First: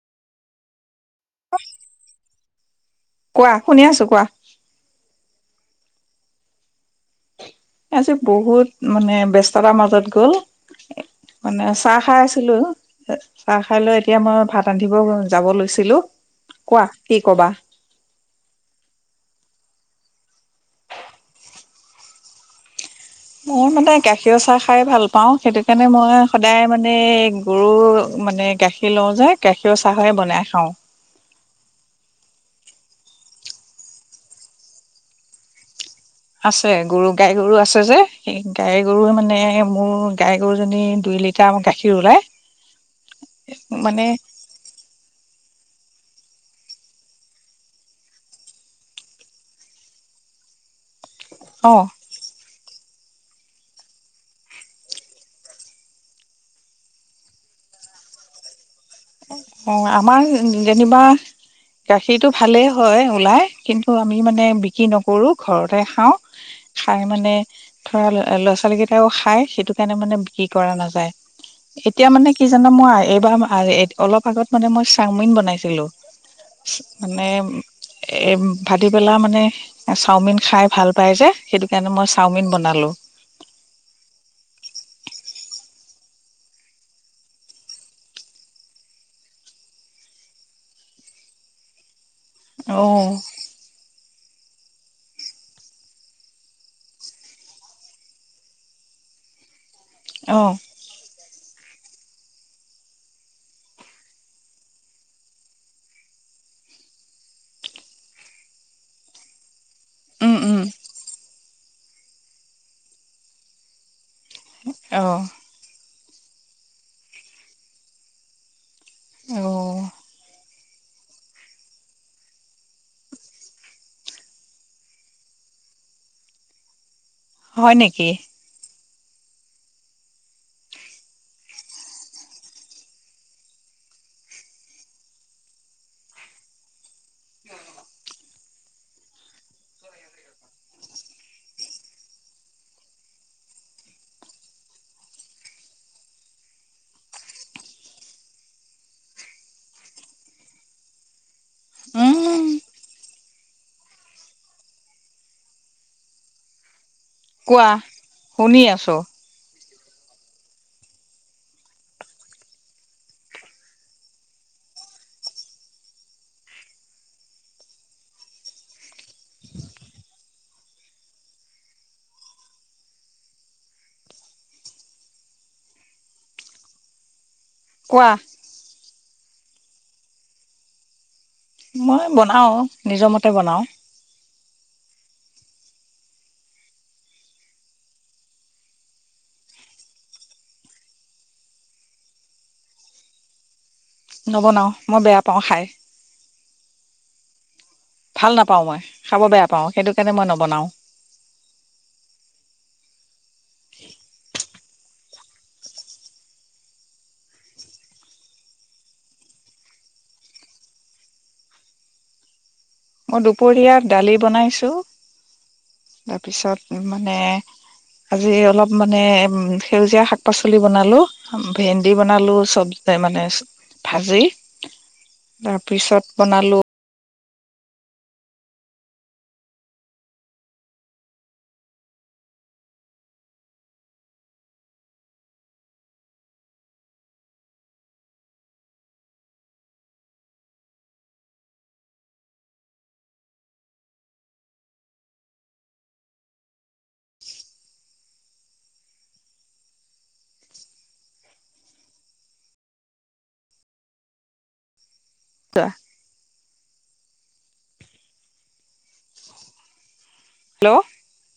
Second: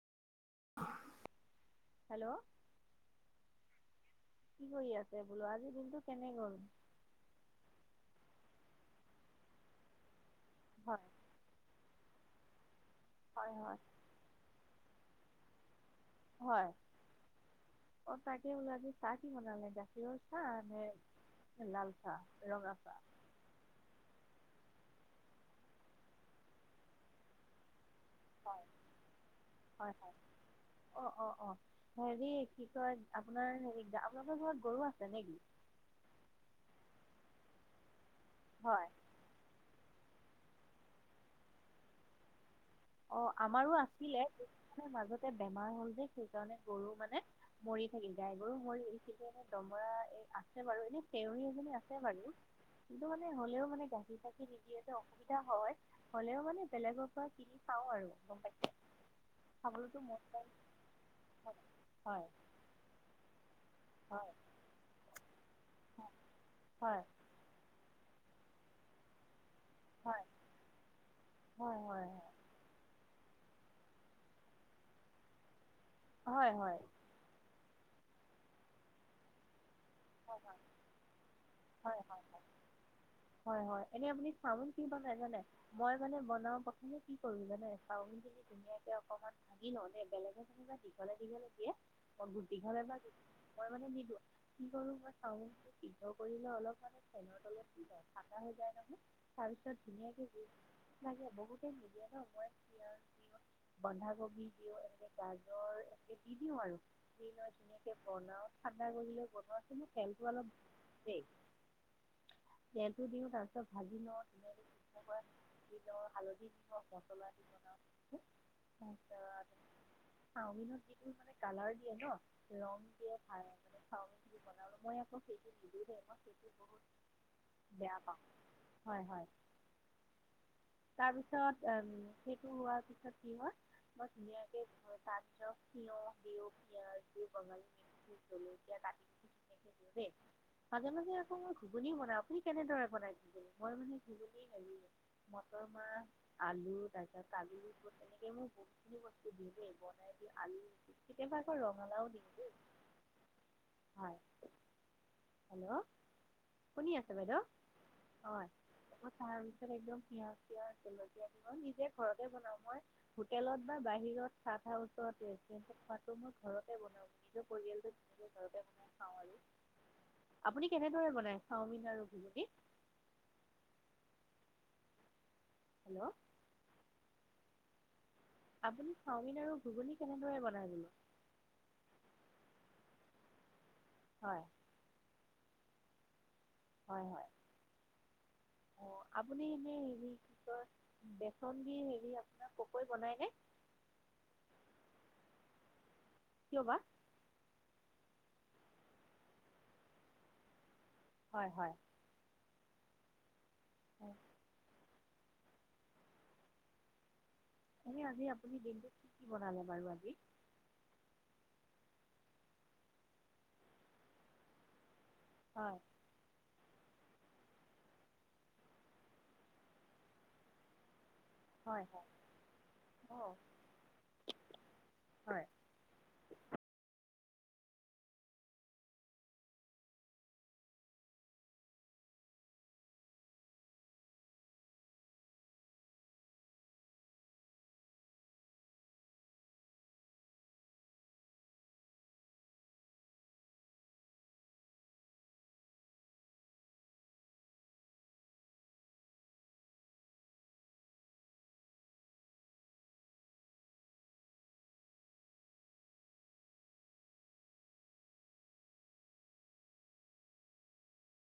Hello কোৱা শুনি আছো কোৱা। কি কৰি আছে বোলো আজি দিনটো কেনে গ'ল? আজি বহুত মানে ব্যস্ততাৰ মাজত গ'ল হয় মানে আ চাহ খাই আছিলোঁ হয় চাহ হয় খাই লৈ এতিয়া মই ভাত ৰান্ধিব যাব লৈছিলোঁ। হয় অ' তাকে আজি চাহ কি বনালে জ [unintelligible] চাহ হে লাল চাহ ৰঙা চাহ। মোৰ মানে গাখীৰ চাহ খাই ভাল পাও সেইটো কাৰণে মই সদায় মানে গৰু মানে হয় গাখীৰ লওঁ যে গাখীৰ হয় হয় চাহে বনাই খাওঁ। অ অ অ হেৰি কি কয় আপোনাৰ হেৰি আপোনালোকৰ ঘৰত গৰু আছে নেকি? আছে গৰু গাই গৰু আছে যে সেই গাই হয় গৰু মানে মোৰ গাই গৰুজনী দুই লিটাৰ গাখীৰ ওলাই। অ', আমাৰো মানে আছিলে কিন্তু মাজতে বেমাৰ হ'ল যে সেইকাৰণে গৰু মানে মৰি থাকিল গাই গৰু মৰিল। কিন্তু দমৰা আছে বাৰু এনে চেউৰী অ এজনী আছে বাৰু। কিন্তু মানে হ'লেও মানে গাখীৰ চাখিৰ নিদেওতে অসুবিধা হয়। হ'লেও মানে বেলেগৰ পৰা কিনি খাওঁ আৰু গমপাই এই আমাৰ যেনিবা হয় গাখীৰতটো ভালেই হয় ওলাই। কিন্তু অ', আমি হয় মানে বিক্ৰী নকৰো ঘৰতে খাওঁ খাই হয় মানে ধৰা লে ল'ৰা ছোৱালী কেইটাইও খাই। তোৰ কাৰণে মানে হয় বিক্ৰী কৰা নাযায়। হয় এতিয়া হয় মানে কি জানো মই এইবাৰ আৰহেত অলপ আগত মানে মই চাওমিন বনাইছিলো হয় হয় হয় মানে এ ভাটি বেলা মানে এ চাওমিন খাই ভাল পাই যে সেইটো কাৰণে হয় হয় মই চাওমিন বনালো। হয়, হয় এনেই আপুনি চাওমিন কি বনাই জানে? মই মানে বনাওঁ প্ৰথমে কি কৰো জানে চাওমিনখিনি ধুনীয়াকে অকনমান ভাগি লো নে বেলেগত দীঘলে দিলো নেকিয়েমই গো অ দীঘলে বা মই মানে দি [unintelligible] লো কি কৰো মই চাওমিন সিদ্ধ কৰিলো অলপ অলপ ফেনৰ তলত দি ঠাণ্ডা হৈ যায় নহয় তাৰপিছত ত অ ধুনীয়াকে [unintelligible] বহুতে মিলিয় ন মই বন্ধাকবি দিও এনেকে গাজৰ একে দি দিও আৰু দি ধুনীয়াকে বনাও। বাই কৰি লৈ তুমি উম তেলবোৰলৈ উম অলপ দে তেলটো দিওঁ তাৰপিছত ভাজি লৈ লোৱা উম, অ'। ৰ হালধি দি মচলা দি বনাও। অও। চাওমিনত যিটো মানে কালাৰ দিয়ে ন ৰং দিয়ে ভাল মানে চাওমিন যি বনাও মই আকৌ সেইটো নি মই সেইটো বহু হয় নেকি? হয়, হয়। তাৰ পিছত অ' সেইটো হোৱাৰ পিছত কি হ'ল মই ধুনীয়াকে তাৰ কিহৰ আকৌ কিহৰ গম [unintelligible] মাজে মাজে আকৌ মই ঘুগনি বনাও। আপুনি কেনেদৰে বনাই ঘুগনি মই মানে ঘুগনি মটৰ মাহ আলু তাৰ পিছত কাজু তেনেকে মোৰ বহুতখিনি বস্তু দেই বনাই আলু কেতিয়াবা আকৌ ৰঙালাও দিব উম দে। হয় হেল্ল' শুনি আছে বাইদেউ, কোৱা হয়। শুনি আছো একম পিয়াজ পিয় জলকীয়া দি মই নিজে ঘৰতে বনাওঁ, মই হোটেলত বা বাহিৰত চ ওচৰতে খোৱাটো মই ঘৰতে বনাওঁ, নিজৰ পৰিয়ালটো ঘৰতে মই খাওঁ আৰু। আপুনি কেনেদৰে বনাই চাওমিন আৰু ভবুটি? হেল্ল'। কোৱা। আপুনি চাওমিন আৰু ঘুগুনি কেনেদৰে বনাই মই বনাও নিজৰ মতে বনাও। হয়। হয়, হয়। আপুনি এনে হেৰি কি কয় বেচন বি হেৰি আপোনাৰ পকৈ বনাইনে? নবনাও, মই বেয়া পাওঁ খাই। [inaudible] ভাল নাপাওঁ মই, খাব বেয়া পাওঁ সেইটো কাৰণে মই নবনাও। হয় হয়। অ' [inaudible] এনে আজি আপুনি দিনটো কি কি বনালে বাৰু আজি? মই দুপৰীয়া দালি বনাইছো, হয় তাৰপিছত মানে, আজি অলপ মানে সেউজীয়া শাক পাচলি বনালো। হয় ভেন্দি হয় বনালো চব মানে অ ভাজি। হয় তাৰপিছত বনালোঁ [unintelligible] হেল্ল'